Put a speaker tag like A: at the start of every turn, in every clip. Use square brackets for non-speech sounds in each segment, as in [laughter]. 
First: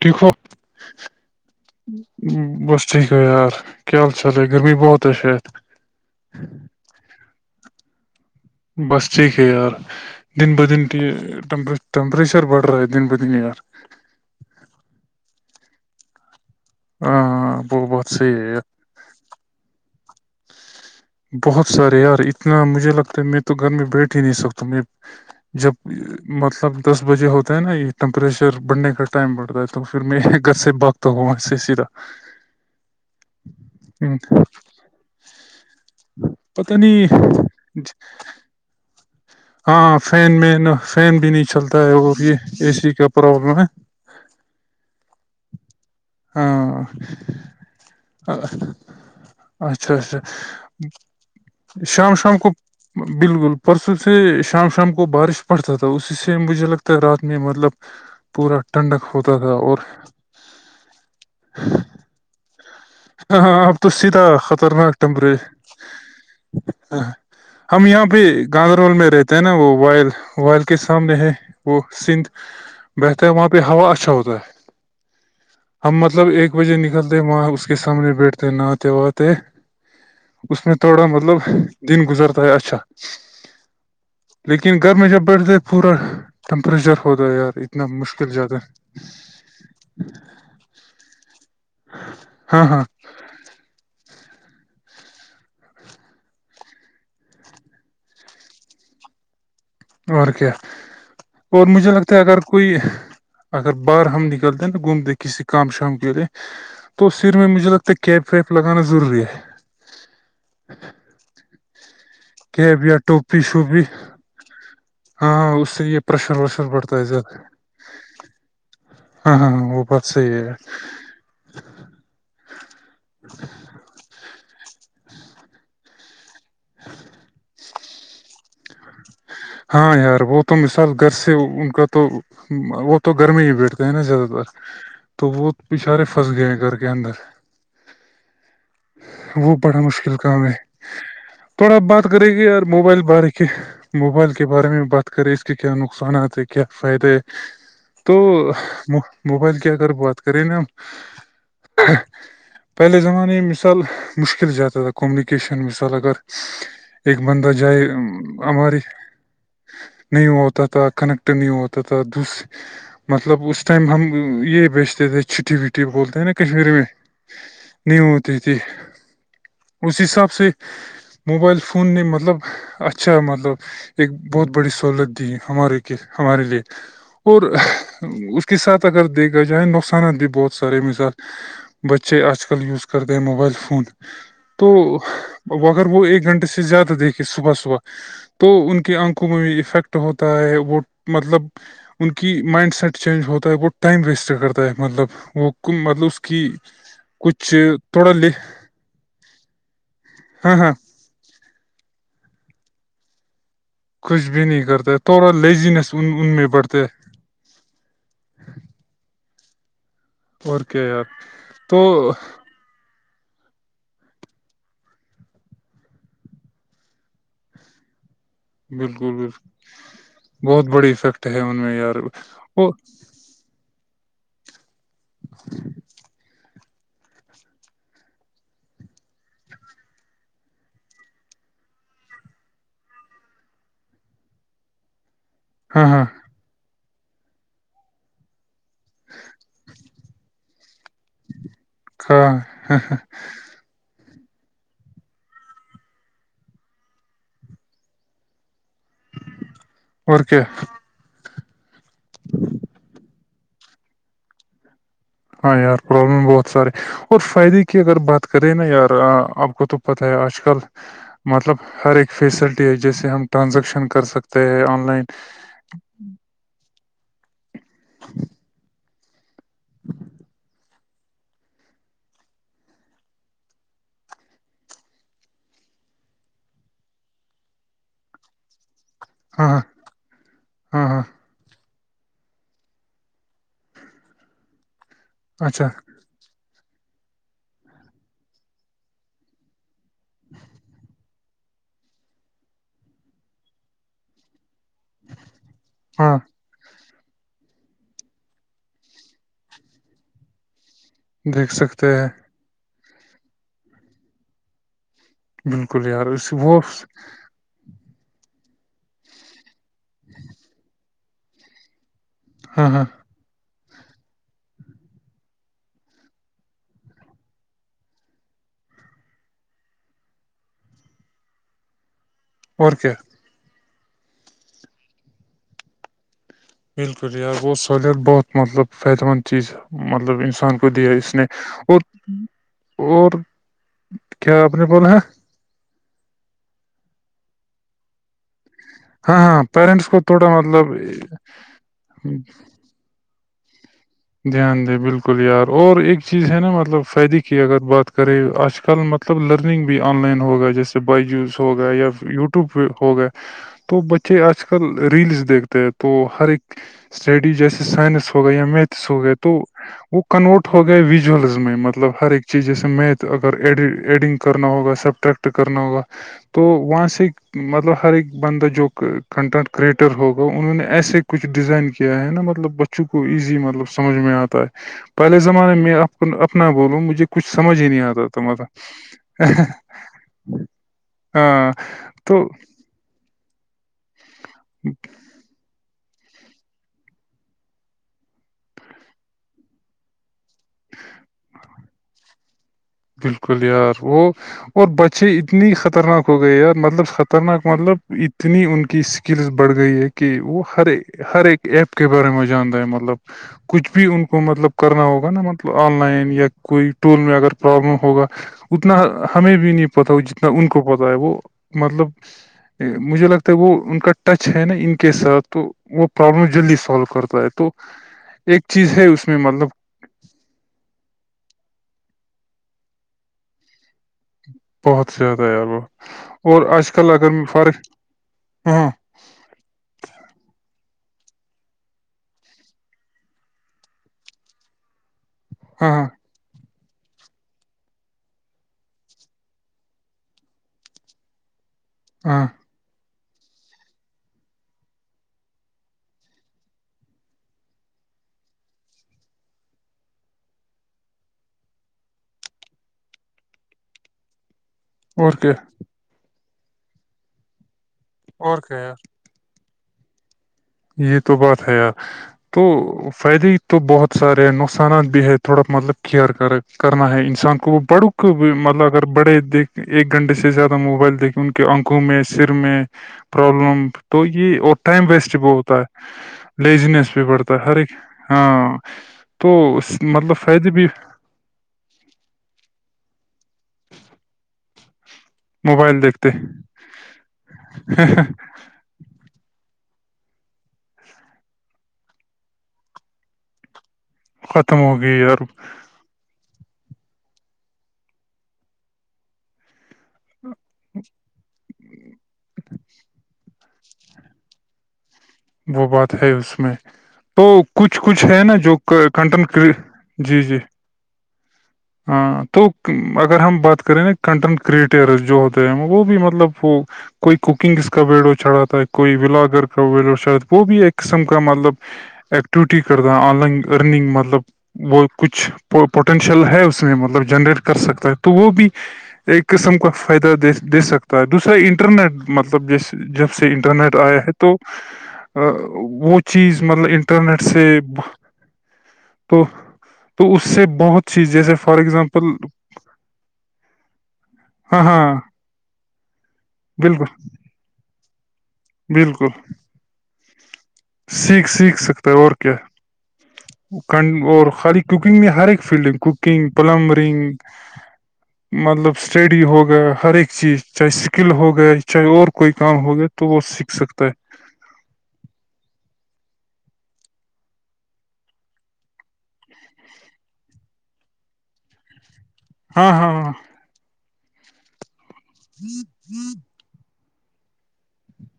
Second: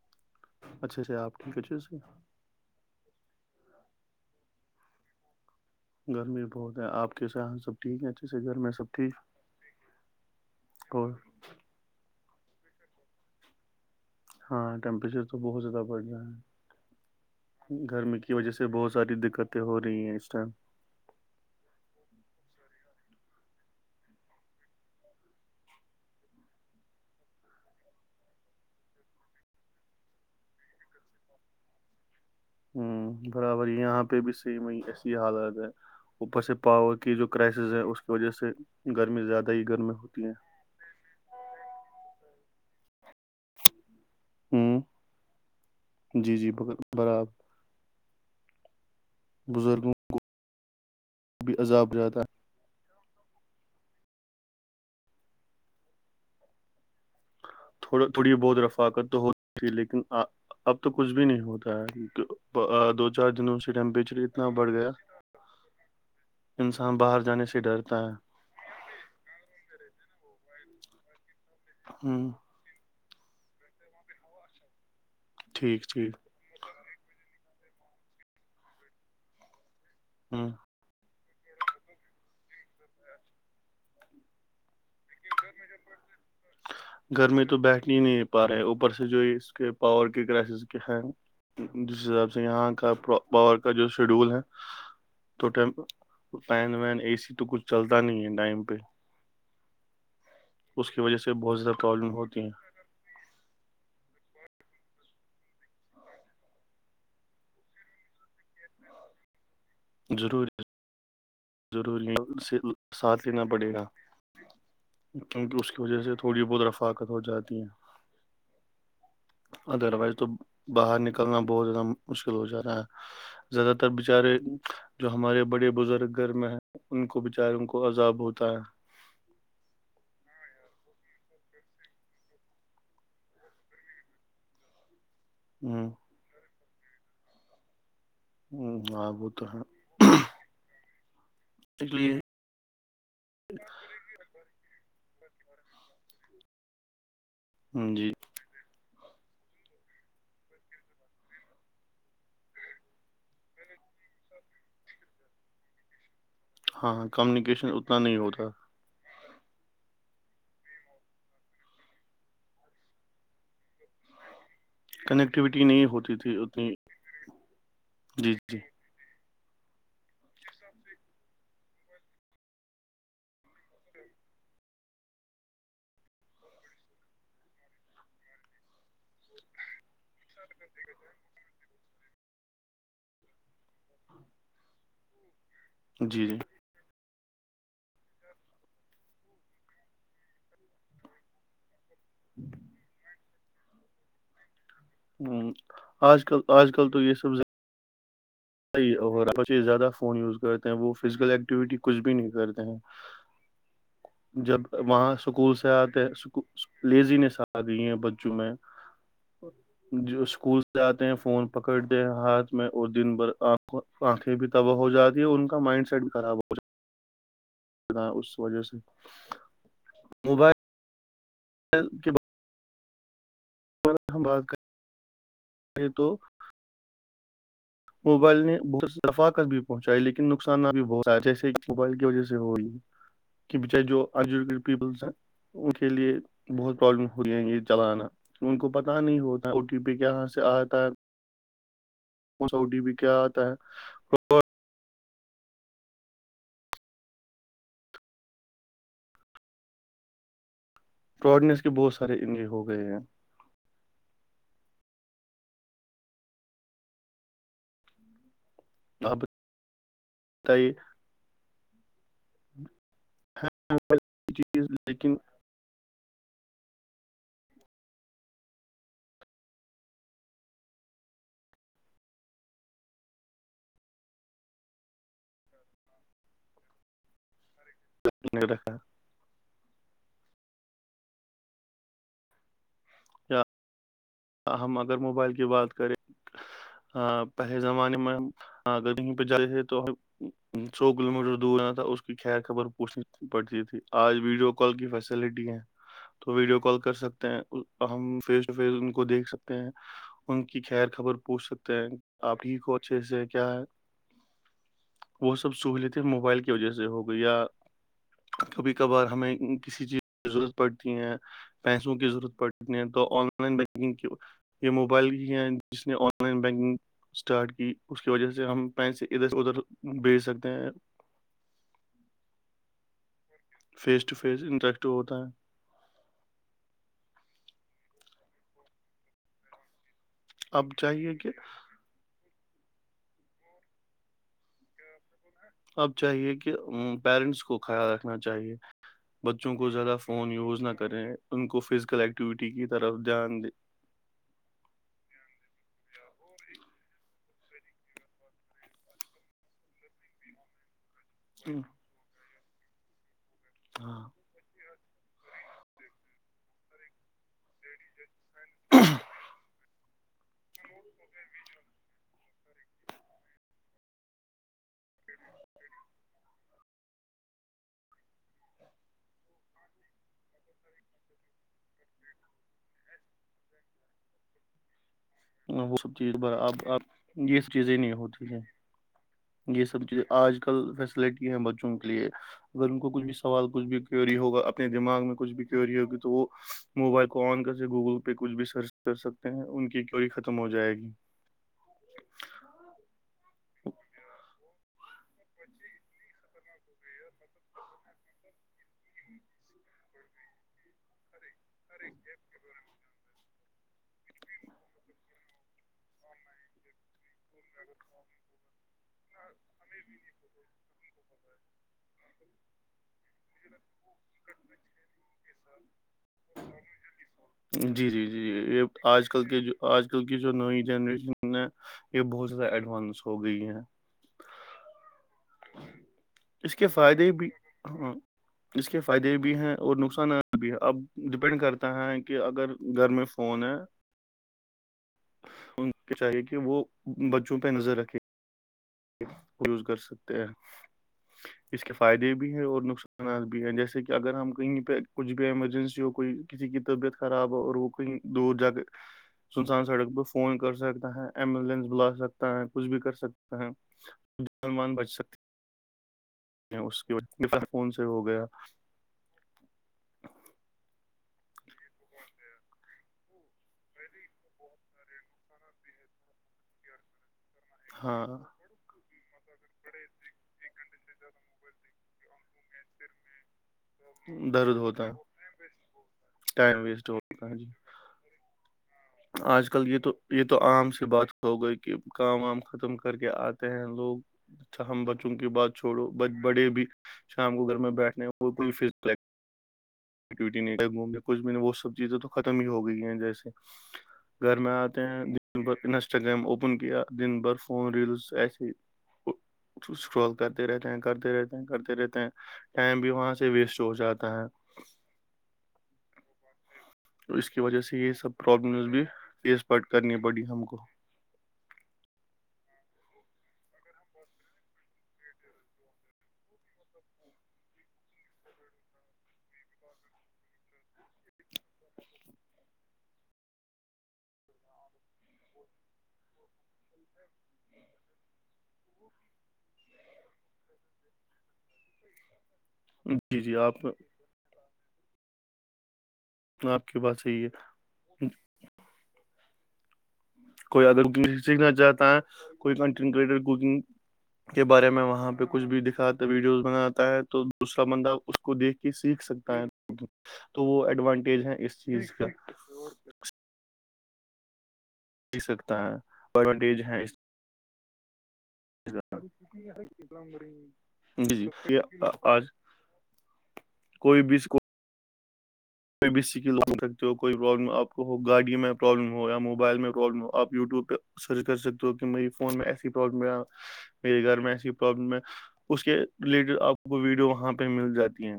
A: ٹھیک ہو
B: اچھے سے آپ ٹھیک اچھے سے
A: بس ٹھیک ہے یار کیا حال چل رہے ہے گرمی بہت اش
B: گرمی بہت ہے آپ کے سان سب ٹھیک ہے اچھے سے گھر میں
A: بس ٹھیک ہے یار دن بہ دن
B: اور
A: ٹیمپریچر بڑھ رہا ہے دن بہ دن یار
B: ہاں ٹیمپریچر تو بہت زیادہ بڑھ رہا
A: ہاں
B: ہے
A: وہ بہت
B: گرمی کی
A: صحیح ہے
B: وجہ
A: یار
B: سے بہت ساری دقتیں ہو رہی ہیں اس ٹائم
A: بہت سارے یار اتنا مجھے لگتا ہے میں تو گھر میں بیٹھ ہی نہیں سکتا میں جب مطلب دس بجے ہوتا ہے نا یہ ٹیمپریچر بڑھنے کا ٹائم بڑھتا ہے تو پھر میں ایک گھر سے بق تو میں سے سیدھا
B: ہوں برابر یہاں
A: ہوں،
B: پہ بھی سیم ہے ایسی حالت ہے اوپر سے
A: پتہ
B: پاور کی جو کرائسز ہے
A: نہیں
B: اس کی وجہ سے گرمی زیادہ ہی
A: ہاں
B: گرمی ہوتی
A: فین مین فین بھی نہیں چلتا ہے اور یہ اے سی کا پرابلم ہے
B: ہوں
A: ہاں
B: بزرگوں
A: اچھا
B: کو
A: اچھا
B: بھی عذاب
A: شام
B: جاتا
A: شام
B: ہے
A: کو بالکل پرسوں سے شام شام کو بارش پڑتا تھا اسی سے مجھے لگتا ہے رات میں مطلب
B: تھوڑا تھوڑی
A: پورا
B: بہت
A: ٹھنڈک
B: رفاقت تو ہو
A: ہوتا تھا
B: تھی
A: اور
B: لیکن آ اب تو کچھ بھی نہیں ہوتا ہے دو چار
A: ہاں
B: دنوں
A: ہاں
B: سے
A: اب تو
B: ٹیمپریچر
A: سیدھا
B: اتنا بڑھ گیا
A: خطرناک ٹمپر
B: انسان
A: ہ
B: باہر جانے سے
A: ہم
B: ڈرتا
A: یہاں
B: ہے
A: پہ گاندربل میں رہتے ہیں نا وہ وائل وائل کے سامنے ہے وہ
B: ہ
A: سندھ بہتر ہے وہاں پہ ہوا اچھا ہوتا ہے
B: ٹھیک
A: ہم
B: ٹھیک
A: مطلب ایک بجے نکلتے ہیں وہاں اس کے سامنے بیٹھتے نہاتے وہاتے ہے
B: ہ
A: اس میں تھوڑا مطلب دن گزرتا ہے اچھا لیکن گھر میں جب بیٹھتے پورا ٹمپریچر ہوتا ہے
B: گرمی تو
A: یار اتنا
B: بیٹھ نہیں نہیں
A: مشکل
B: پا
A: جاتا
B: رہے
A: ہے
B: اوپر سے جو ہے اس کے پاور کے کرائسز ہے جس حساب سے
A: ہاں
B: یہاں
A: ہاں
B: کا پاور کا جو شیڈول ہے تو ٹم فین وین اے سی تو کچھ چلتا نہیں ہے ٹائم پہ
A: اور کیا
B: اس کی وجہ سے بہت
A: اور
B: زیادہ
A: مجھے
B: پرابلم
A: لگتا ہے اگر
B: ہوتی ہیں
A: کوئی اگر باہر ہم نکلتے نا گھومتے کسی کام شام کے لیے تو سر میں مجھے لگتا ہے کیپ ویپ لگانا ضروری ہے
B: ضروری ضروری ہیں اسے
A: کیب یا
B: ساتھ
A: ٹوپی
B: لینا پڑے
A: شوپی
B: گا
A: ہاں ہاں
B: کیونکہ اس کی
A: یہ
B: وجہ سے
A: پریشر
B: تھوڑی بہت
A: وریشر
B: رفاقت ہو جاتی ہے
A: ہ
B: ادروائز تو باہر نکلنا بہت زیادہ مشکل ہو جاتا ہے زیادہ تر تر بچارے جو ہمارے بڑے بزرگ گھر میں ہیں ان کو بیچاروں کو عذاب ہوتا ہے
A: ہاں یار وہ تو مثال گھر سے ان کا تو وہ تو گرمی ہی بیٹھتا ہے نا زیادہ تر تو وہ
B: ہوں
A: بچارے پھنس گئے گھر کے اندر
B: ہوں، ہاں تو
A: وہ
B: ہے
A: بڑا مشکل کام ہے تھوڑا
B: اس
A: بات
B: لیے
A: کرے گی یار موبائل بارے کے موبائل کے بارے میں بات کریں اس کے کیا نقصانات ہے کیا فائدہ ہے
B: جی
A: تو موبائل کی اگر بات کریں نا ہم پہلے زمانے میں مثال مشکل زیادہ تھا کومونیکیشن مثال اگر
B: ہاں
A: ایک بندہ
B: کمیونیکیشن
A: جائے
B: اتنا نہیں ہوتا
A: اماری نہیں ہوا ہوتا تھا کنیکٹ نہیں ہوا ہوتا تھا دوس مطلب اس ٹائم ہم یہ بیچتے تھے چٹی
B: کنیکٹیویٹی
A: وٹی
B: نہیں ہوتی
A: بولتے ہیں نا
B: تھی اتنی
A: کشمیری میں نہیں
B: جی
A: ہوتی تھی
B: جی
A: اس حساب سے موبائل فون نے مطلب اچھا مطلب ایک بہت بڑی سہولت دی ہمارے کے ہمارے لیے اور اس کے ساتھ اگر دیکھا جائے نقصانات بھی بہت سار مزاات بچے آج کل وز کرتے ہیں موبائل فون تو اگر وہ ایک
B: جی جی
A: گھنٹے سے زیادہ دیکھے صبح صبح تو ان کے کے آنکھوں میں بھی افیکٹ ہوتا ہے وہ مطلب ان کی مائنڈ سیٹ چینج ہوتا ہے وہ ٹائم ویسٹ کرتا ہے مطلب وہ
B: ہوں
A: مطلب اس
B: آج کل
A: کی
B: آج کل تو یہ سب زیادہ
A: کچھ تھوڑا لے
B: بچے زیادہ فون یوز
A: ہاں
B: کرتے
A: ہاں
B: ہیں وہ فزیکل ایکٹیویٹی کچھ بھی نہیں کرتے ہیں
A: کچھ بھی
B: جب
A: نہیں کرتا ہے
B: وہاں
A: تھوڑا
B: اسکول سے
A: لیزینس
B: آتے
A: ان ان میں بڑھتا ہے
B: لیزنیس آ ہیں بچوں میںجو
A: اور
B: اسکول
A: کیا
B: سے
A: یار
B: اتے ہیں فون
A: تو
B: پکڑتے ہاتھ اس میں اور دن بھر آنکھیں بھی تباہ ہو جاتی ہیں اور ان کا مائنڈ سیٹ خراب ہو جاتی اس وجہ سے
A: بالکل بالکل بہت
B: موبائل
A: بڑی افیکٹ ہے ان میں یار
B: کے بارے ہم بات کریں یہ تو موبائل نے بہت فائدے بھی پہنچائی لیکن نقصانات بھی بہت جیسے موبائل کی وجہ سے ہوی کہ بچارے جو آ پیپلس ہیں ان
A: ہاں
B: کے
A: ہاں
B: لیے بہت پرابلم ہوتا ہے یہ چلانا ان کو پتا نہیں ہوتا او ٹی پی کہ یہاں سے آتا ہے
A: ہاں
B: اور ٹی پی کیا آتا ہے
A: اور کیا
B: فراڈنیس کے بہت سارے ان ہو گئے ہیں
A: ہاں یار پرابلم بہت سارے اور فائدے کی اگر بات کریں نا یار آپ کو تو پتا ہے آج کل
B: بتائیے
A: مطلب ہر ایک فیسلٹی ہے جیسے ہم ٹرانزیکشن کر سکتے ہیں
B: چیز
A: آن لائن
B: لیکن رکھا
A: ہاں ہاں ہاں ہاں
B: یا ہم اگر موبائل کی بات کریں
A: [inaudible]
B: پہلے زمانے میں ہمیں پہ جاتے تھے تو سو کلو میٹر دور رہ تھا اس کی خیر خبر پوچھنی پڑتی تھی آج ویڈیو کال کی فیسلٹی ہے
A: ہاں
B: تو ویڈیو کال کر سکتے ہیں ہم فیس ٹو فیس ان کو دیکھ سکتے ہیں ان کی خیر خبر پوچھ سکتے ہیں آپ ٹھیک ہو اچھے سے کیا ہے وہ سب
A: بالکل
B: سہولتیں
A: یار اس
B: موبائل کی
A: وہ
B: وجہ سے ہو گی یا کبھی کبھار ہمیں کسی چیز کی ضرورت پڑتی ہے پیسوں کی ضرورت
A: ہاں
B: پڑتے
A: ہاں
B: ہیں تو آن لائن بینکنگ یہ موبائل بھی ہیں جس نے آن لائن بینکنگ اسٹارٹ کی اس کی وجہ سے ہم پیسے ادھر ادھر بیچ سکتے ہیں
A: اور کیا
B: فیس ٹو فیس انٹریکٹ ہوتا ہے
A: بالکل یہ آ ب وہ سہوت بہت مطلب فائدے مند چیز مطلب انسان ہم کو
B: اب
A: دیا اس
B: چاہیے
A: نے
B: کہ
A: اور اور کیا آپ نے بولا ہے
B: اب چاہیے کہ پیرنٹس کو خیال رکھنا چاہیے
A: ہاں ہاں
B: بچوں کو
A: پیرنٹس
B: زیادہ
A: تھوڑا
B: فون یوز نہ
A: مطلب
B: کریں ان کو فزیکل ایکٹیویٹی کی طرف دھیان دیں
A: دھیان دیں بالکل یار اور ایک چیز ہے نا مطلب فائدے کی اگر بات کریں آج کل مطلب مطلب لرنگ بھی آن لائن ہوگا جیسے بائیجوز ہو گا یا یوٹیوب پہ ہو گا تو
B: ہاں
A: بچے آج کل ریلس دیکھتے ہیں تو ہر ایک اسٹڈی جیسے سائنس ہوگا یا می تھ ہو گئے تو وہ کنورٹ ہو گئے وسوارلز میں مطلب ہر ایک چیز جیسے میتھ اگر ایڈنگ کرنا ہوگا سبٹریکٹ کرنا ہوگا تو وہاں سے مطلب ہر ایک بندہ جو کنٹینٹ کریئٹر ہوگا انہوں نے ایسے کچھ ڈیزائن کیا ہے نا مطلب بچوں کو ایزی مطلب سمجھ میں آتا ہے پہلے زمانے میں
B: وہ سب
A: آپ کو
B: چیز پر
A: اپنا
B: اب
A: بولوں مجھے
B: اب
A: کچھ
B: یہ سب
A: سمجھ ہی
B: چیزیں
A: نہیں آتا تھا
B: ہوتی ہیں
A: مارا
B: یہ سب چیزیں آج کل فیسلٹی ہیں
A: ہاں
B: بچوں کے لیے
A: تو
B: اگر ان کو کچھ بھی سوال کچھ بھی کیوری ہوگا اپنے دماغ میں کچھ بھی کیوری ہوگی تو وہ موبائل کو آن کر کے گوگل پہ کچھ بھی سرچ کر سکتے ہیں ان کی کیوری ختم ہو جائے گی
A: [inaudible] بالکل یار وہ اور بچے اتنی خطرناک ہو گئے مطلب خطرناک مطلب اتنی ان کی کریز بڑھ گئی ہے کہ وہ ہر ہر ایک ایپ کے بارے میں جاننا ہے مطلب کچھ بھی ان کو مطلب کرنا ہوگا نا مت آن لائن یا کوئی ٹول میں اگر پرابلم ہوگا اتنا ہمیں بھی نہیں پتا وہ جتنا ان کو پتا ہے وہ مطلب مجھے لگتا ہے وہ ان کا ٹچ ہے نا ان کے ساتھ تو وہ پرابلم جلدی سولو کرتا ہے تو
B: جی جی
A: ایک
B: یہ
A: چیز ہے اس
B: آج
A: میں
B: کل کے
A: مطلب
B: جو آج کل کی جو نئی جنریشن ہے یہ بہت زیادہ ایڈوانس ہو گئی ہے
A: بہت زیادہ یار وہ اور
B: اس کے
A: آج کل اگر
B: فائدے بھی
A: فرق
B: ہاں
A: ہاں
B: اس کے فائدے بھی ہیں اور نقصانات بھی ہیں اب ڈپینڈ کرتا ہے کہ اگر گھر میں فون ہے ان
A: ہاں
B: کو چاہیے کہ وہ بچوں پہ نظر رکھے یوز کر سکتے ہیں اس کے فائدے
A: ہاں
B: بھی ہیں اور نقصان نات بھی ہیں جیسے کہ اگر ہم کہیں پہ کچھ بھی ایمرجینسی ہو کوئی کسی کی طبیعت خراب ہو اور وہ کہیں دور جا کے سنسان سڑک پہ فون کر سکتا ہے ایمبولینس بلا سکتا ہے کچھ بھی کر سک تا ہے ان بچتا
A: اور کیا
B: کیا اس کے فون سے ہو گیا
A: اور کیا یار یہ تو بات ہے یار تو فائدے ہی تو بہت سارے ہیں نقصانات بھی ہے تھوڑا مطلب کئر کر کرنا ہیں انسان وہ بڑ
B: ہاں
A: کو بھی مطلب اگر بڑے دیکھ ایک گھنٹے سے زیادہ موبائل دیکھیں ان کے آنکھوں میں سر میں پرابلم تو یہ اور
B: درد ہوتا
A: ٹائم
B: ہے
A: ویسٹ بہت پر
B: ٹائم ویسٹ
A: لیزنیس بھی
B: ہوتا
A: بڑھتا ہے
B: جی
A: ہر ایک ہاں تو
B: آج کل یہ
A: اس-
B: تو
A: مطلب
B: یہ تو
A: فائدے بھی
B: عام سی بات ہو گئی کے کام وام ختم کر کے آتے ہیں لوگ اچھا ہم بچوں کی بات
A: موبائل
B: چھوڑو
A: دیکھتے
B: بچ بڑے بھی شام کو گھر میں بیٹھنے وہ کوئی ف ڈیوٹی نہیں گئے موم نے کچھ بھی نہیں وہ سب چیزیں تو ختم ہی ہو گئی ہیں جیسے گھر میں
A: ختم ہو
B: آتے
A: گئی
B: ہیں
A: یار
B: دن بھر انسٹاگرام اوپن کیا دن بھر فون ریلز ایسے ہے اسکرول کرتے رہتے ہیں کرتے رہتے ہیں کرتے رہتے ہیں ٹائم بھی وہاں سے ویسٹ ہو جاتا ہے
A: وہ بات ہے اس میں تو
B: اس کی وجہ سے
A: کچھ
B: یہ
A: کچھ
B: سب
A: ہے نا جو
B: پرابلمس بھی
A: کنٹن
B: فیس پٹ کرنی
A: جی
B: پڑی
A: جی
B: ہم کو
A: ہاں تو اگر ہم بات کریں نا کنٹینٹ کریٹرز جو ہوتے ہیں وہ بھی مطلب وہ کوئی کوکنگس کا ویڈیو چلا اتا ہے کوئی بلاگر کا ویڈیو چلاتا وہ بھی ایک قسم کا مطلب ایکٹیوٹی کر رہا آن لائن ارننگ مطلب وہ کچھ پوٹینشیل ہے اس میں مطلب جنریٹ کر سکتا ہے تو وہ بھی ایک قسم کا فائدہ دے دے سکتا ہے دوسرا انٹرنیٹ مطلب جیسے جب
B: جی
A: سے
B: جی آپ
A: انٹرنیٹ آئے ہے تو وہ چیز
B: آپ
A: مطلب
B: کی بات
A: انٹرنیٹ
B: صحیح
A: سے
B: ہے
A: تو تو اس سے بہت سی جیسے فار
B: ا
A: ایگزامپل
B: کوئی کنٹ کرٹر کوکنگ کے
A: ہاں
B: بارے میں
A: ہاں
B: وہاں پہ کچھ بھی دکھاتا ویڈیوز بناتا
A: بالکل
B: ہے تو دوسرا بندہ کو دیکھ کے سیکھ
A: بالکل
B: سکتا ہے تو وہ ایڈوانٹیج
A: سیکھ
B: ہے اس
A: سیکھ سکتا
B: چیز
A: ہے
B: کا
A: اور کیا اور خالی کوکنگ میں
B: سیکھ
A: ہر ایک
B: سکتا
A: فیلڈ ہے کوکنگ
B: ایڈوانٹیج ہے اس
A: پلمبرنگ مطلب
B: چیز
A: اسٹڈی ہو گئے ہر
B: کا
A: ایک چیز چاہے اسکل
B: جی جی
A: ہو گئے
B: یہ
A: چاہے اور
B: آج
A: کوئی کام ہو گا تو وہ سیکھ سکتا ہے
B: کوئی بھی کوئی بھی سکل بن سکتے ہو کوئی پرابلم آپ کو گاڑی میں پرابلم ہو یا موبائل میں پرابلم ہو آپ یوٹیوب پہ سرچ کر سکتے ہو کہ میری فون میں ایسی
A: ہاں ہاں
B: پرابلم
A: ہاں
B: ہے میرے گھر میں ایسی پرابلم ہے اس کے ریلیٹڈ آپ کو ویڈیو وہاں پہ مل جاتی ہیں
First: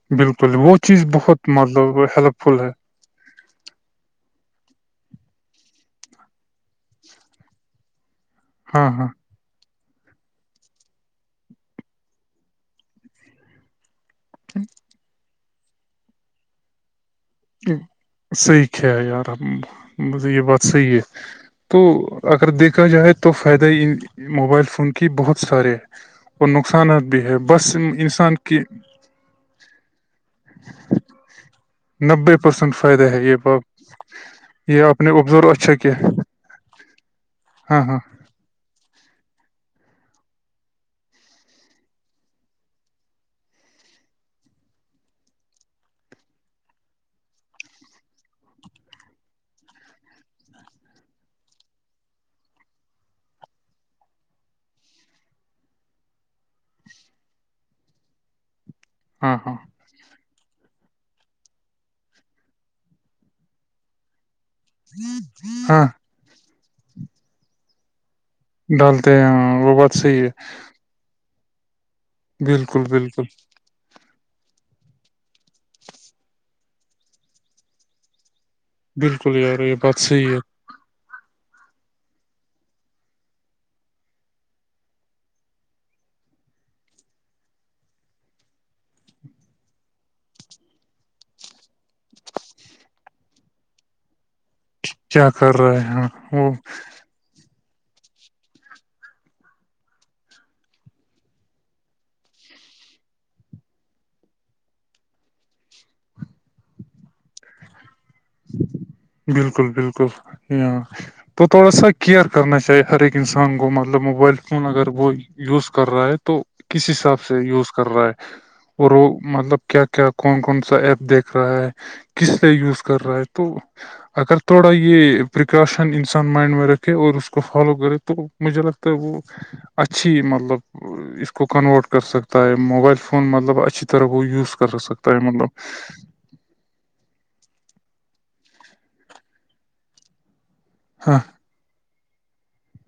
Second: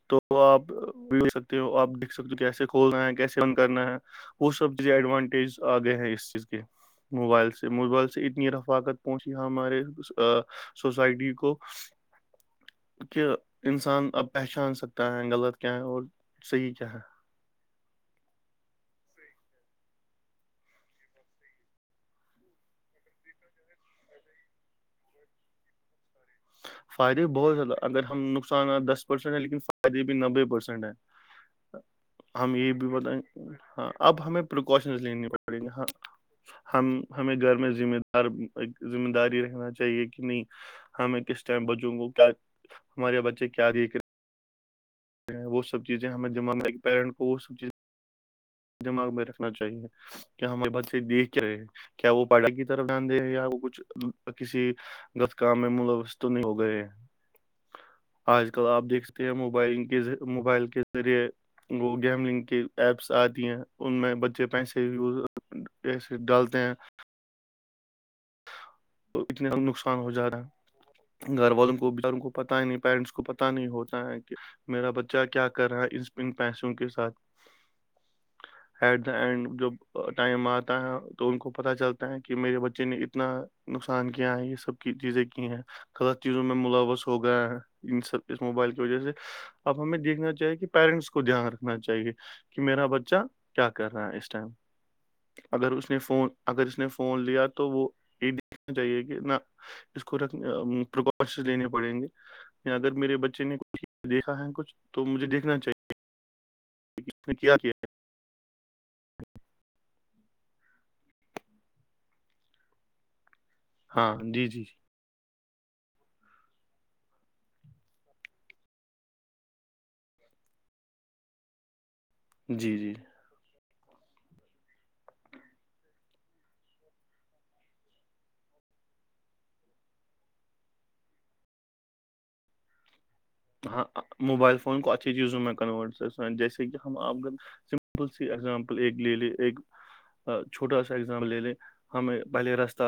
A: اچھا
B: تو آپ بھی دیکھ سکتے ہو آپ دھ سکتے ہو
A: ہیلپ فل
B: کیسے
A: ہے
B: کھول رہے ہیں کیسے کرنا ہے وہ سب چز ایڈوانٹیج آگئے ہیں اس چیز کے موبائل سے موبائل سے اتنی
A: ہاں
B: رفاقت
A: ہاں
B: پہنچ ہمارے سوسائٹی کو کہ انسان اب پہچان سکتا ہے غلط کیا ہے اور صحیح کیا ہے
A: صحی کیا ہے یار یہ بات صحیح ہے تو اگر دیکھا جائے تو فائدہ ہی ان موبائل فون کی بہت سارے ہے اور نقصانات
B: فائدے بھی
A: ہے
B: بہت زیادہ
A: بس
B: اگر ہم
A: انسان کی
B: نقصانات دس پرسینٹ ہیں لیکن فائدے بھی نبے پرسینٹ ہیں
A: نبے
B: ہم یہ
A: پرسینٹ
B: بھی
A: فائدہ
B: بتائیں
A: ہے یہ
B: گے
A: بات
B: ہاں اب ہمیں
A: یہ آپ
B: پریکاشنس
A: نے
B: لینی
A: ابزرو
B: پڑیں گی
A: اچھا
B: ہاں
A: کیا
B: ہم ہمیں گھر میں
A: ہاں
B: ذمہ
A: ہاں
B: دار ذمہ داری رہنا چاہیے کہ نہیں ہمیں کس ٹائم بچوں کو کیا کیا ہمارے بچے کیا د وہ سب چیزیں ہمیں جمانہ کے پییرنٹ کو وہ سب چیزیں دماغ میں رکھنا چاہیے کہ ہمیں بچیے دیکھ کے رہے کیا وہ پڑھائی کی طرف دیان دے یا وہ کچھ کسی غلط کام میں ملوث تو نہیں ہو گئے آج کل آپ دیکھ
A: ہاں ہاں
B: موبائل موبائل کے ذریعے وہ گیملنگ کے ایپس آتی ہیں ان میں بچے پیسے
A: ہاں
B: پھر ڈالتے ہیں
A: ڈالتے
B: تو
A: ہیں
B: اتنے
A: ہاں وہ بات
B: نقصان ہو
A: صحیح ہے
B: جاتا گھر والوں کو بیچاروں کو پتا ہی نہیں
A: بالکل
B: پیرنٹس کو
A: بالکل
B: پتاہ نہیں ہوتا ہے کہ میرا بچہ کیا کر رہا ہے انسپنگ پیسوں کے ساتھ ایٹ دا
A: بالکل
B: اینڈ
A: یار یہ بات
B: جب
A: صحیح ہے
B: ٹائم آتا ہے تو ان کو پتہ چلتا ہے کہ میرے بچے نے اتنا نقصان کیا ہے یہ سب کی چیزیں کی ہیں غلط چیزوں میں ملاوث ہوگیا ہے ان سب اس موبائل کی وجہ سے اب ہمیں دیکھنا چاہیے کہ پیرنٹس کو دھیان رکھنا چاہیے کہ میرا بچہ کیا کر رہا ہے اس ٹائم
A: کیا کر
B: اگر
A: رہے
B: اس
A: ہیں
B: نے
A: ہاں
B: فون
A: وہ
B: اگر اس نے فون فون لیا تو وہ چاہیے کہ نہ اس کو ر پریکاشن لنے پڑیں گے اگر میرے بچے نے کچھ دیکھا ہے کچھ تو مجھے دیکھنا چاہیے اس نے کیا کیا ہے
A: بالکل بالکل ہاں تو تھوڑا سا کیئر کرنا چاہیے ہر ایک انسان گوو مطلب
B: ہاں
A: موبائل
B: جی جی
A: فون اگر وہ یوز کر رہا ہے تو کس حساب سے یوز کر رہا ہے اور وہ مطلب کیا کیا کون کون سا ایپ دیکھ رہا ہے کس سے
B: جی
A: یوز
B: جی
A: کر تو اگر تھوڑا یہ پریکاشن انسان مائنڈ میں رکھے اور اس کو فالو کرے تو مجھے لگتا ہے وہ اچھی مطلب اس کو کنورٹ کر سکتا ہے موبائل فون فون مطلب
B: ہاں
A: اچھی طرح وہ یوز
B: موبائل
A: کر
B: فون کو
A: سکتا
B: اچھی
A: ہے
B: چیزوں میں کنورٹ
A: مطلب
B: جیسے کہ ہم آپ سمپل سی ایگزامپل ایک لے لے ایک چھوٹا سا اگزامپل لے لیں ہمیں پہلے راستتاہ